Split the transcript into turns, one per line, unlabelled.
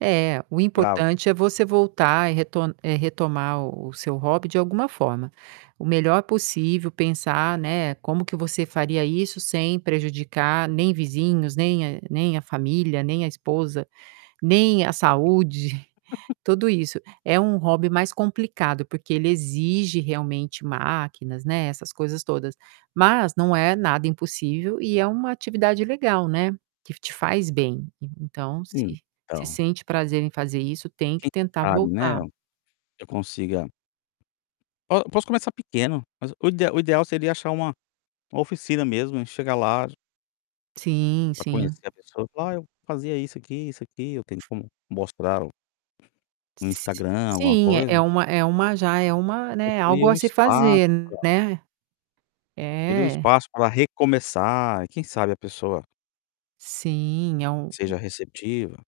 É, o
Bravo.
importante é você voltar e reto eh, retomar o o seu hobby de alguma forma. O melhor possível pensar, né, como que você faria isso sem prejudicar nem vizinhos, nem a nem a família, nem a esposa, nem a saúde, tudo isso. É um hobby mais complicado, porque ele exige realmente máquinas, né, essas coisas todas, mas não é nada impossível e é uma atividade legal, né, que f te faz bem, en então se se
Então.
sente prazer em fazer isso, tem que
Quem
tentar
sabe, né,
voltar.
eu consiga Oh, eu posso começar pequeno, mas o ideal o ideal seria achar uma uma oficina mesmo e chegar lá j
Sim,
para
sim.
conhecer a pessoa, falar: Ah, eu fazia isso aqui, isso aqui, eu tenho como mostrar o o
S
Instagram, alguma
sim é é
coisa.
uma é uma já, é uma,
Eu
né,
queria
algo a
um
se
espaço
fazer,
para
né.
queria um
É.
espaço para recomeçar e quem sabe a pessoa
Sim, é u
seja receptiva.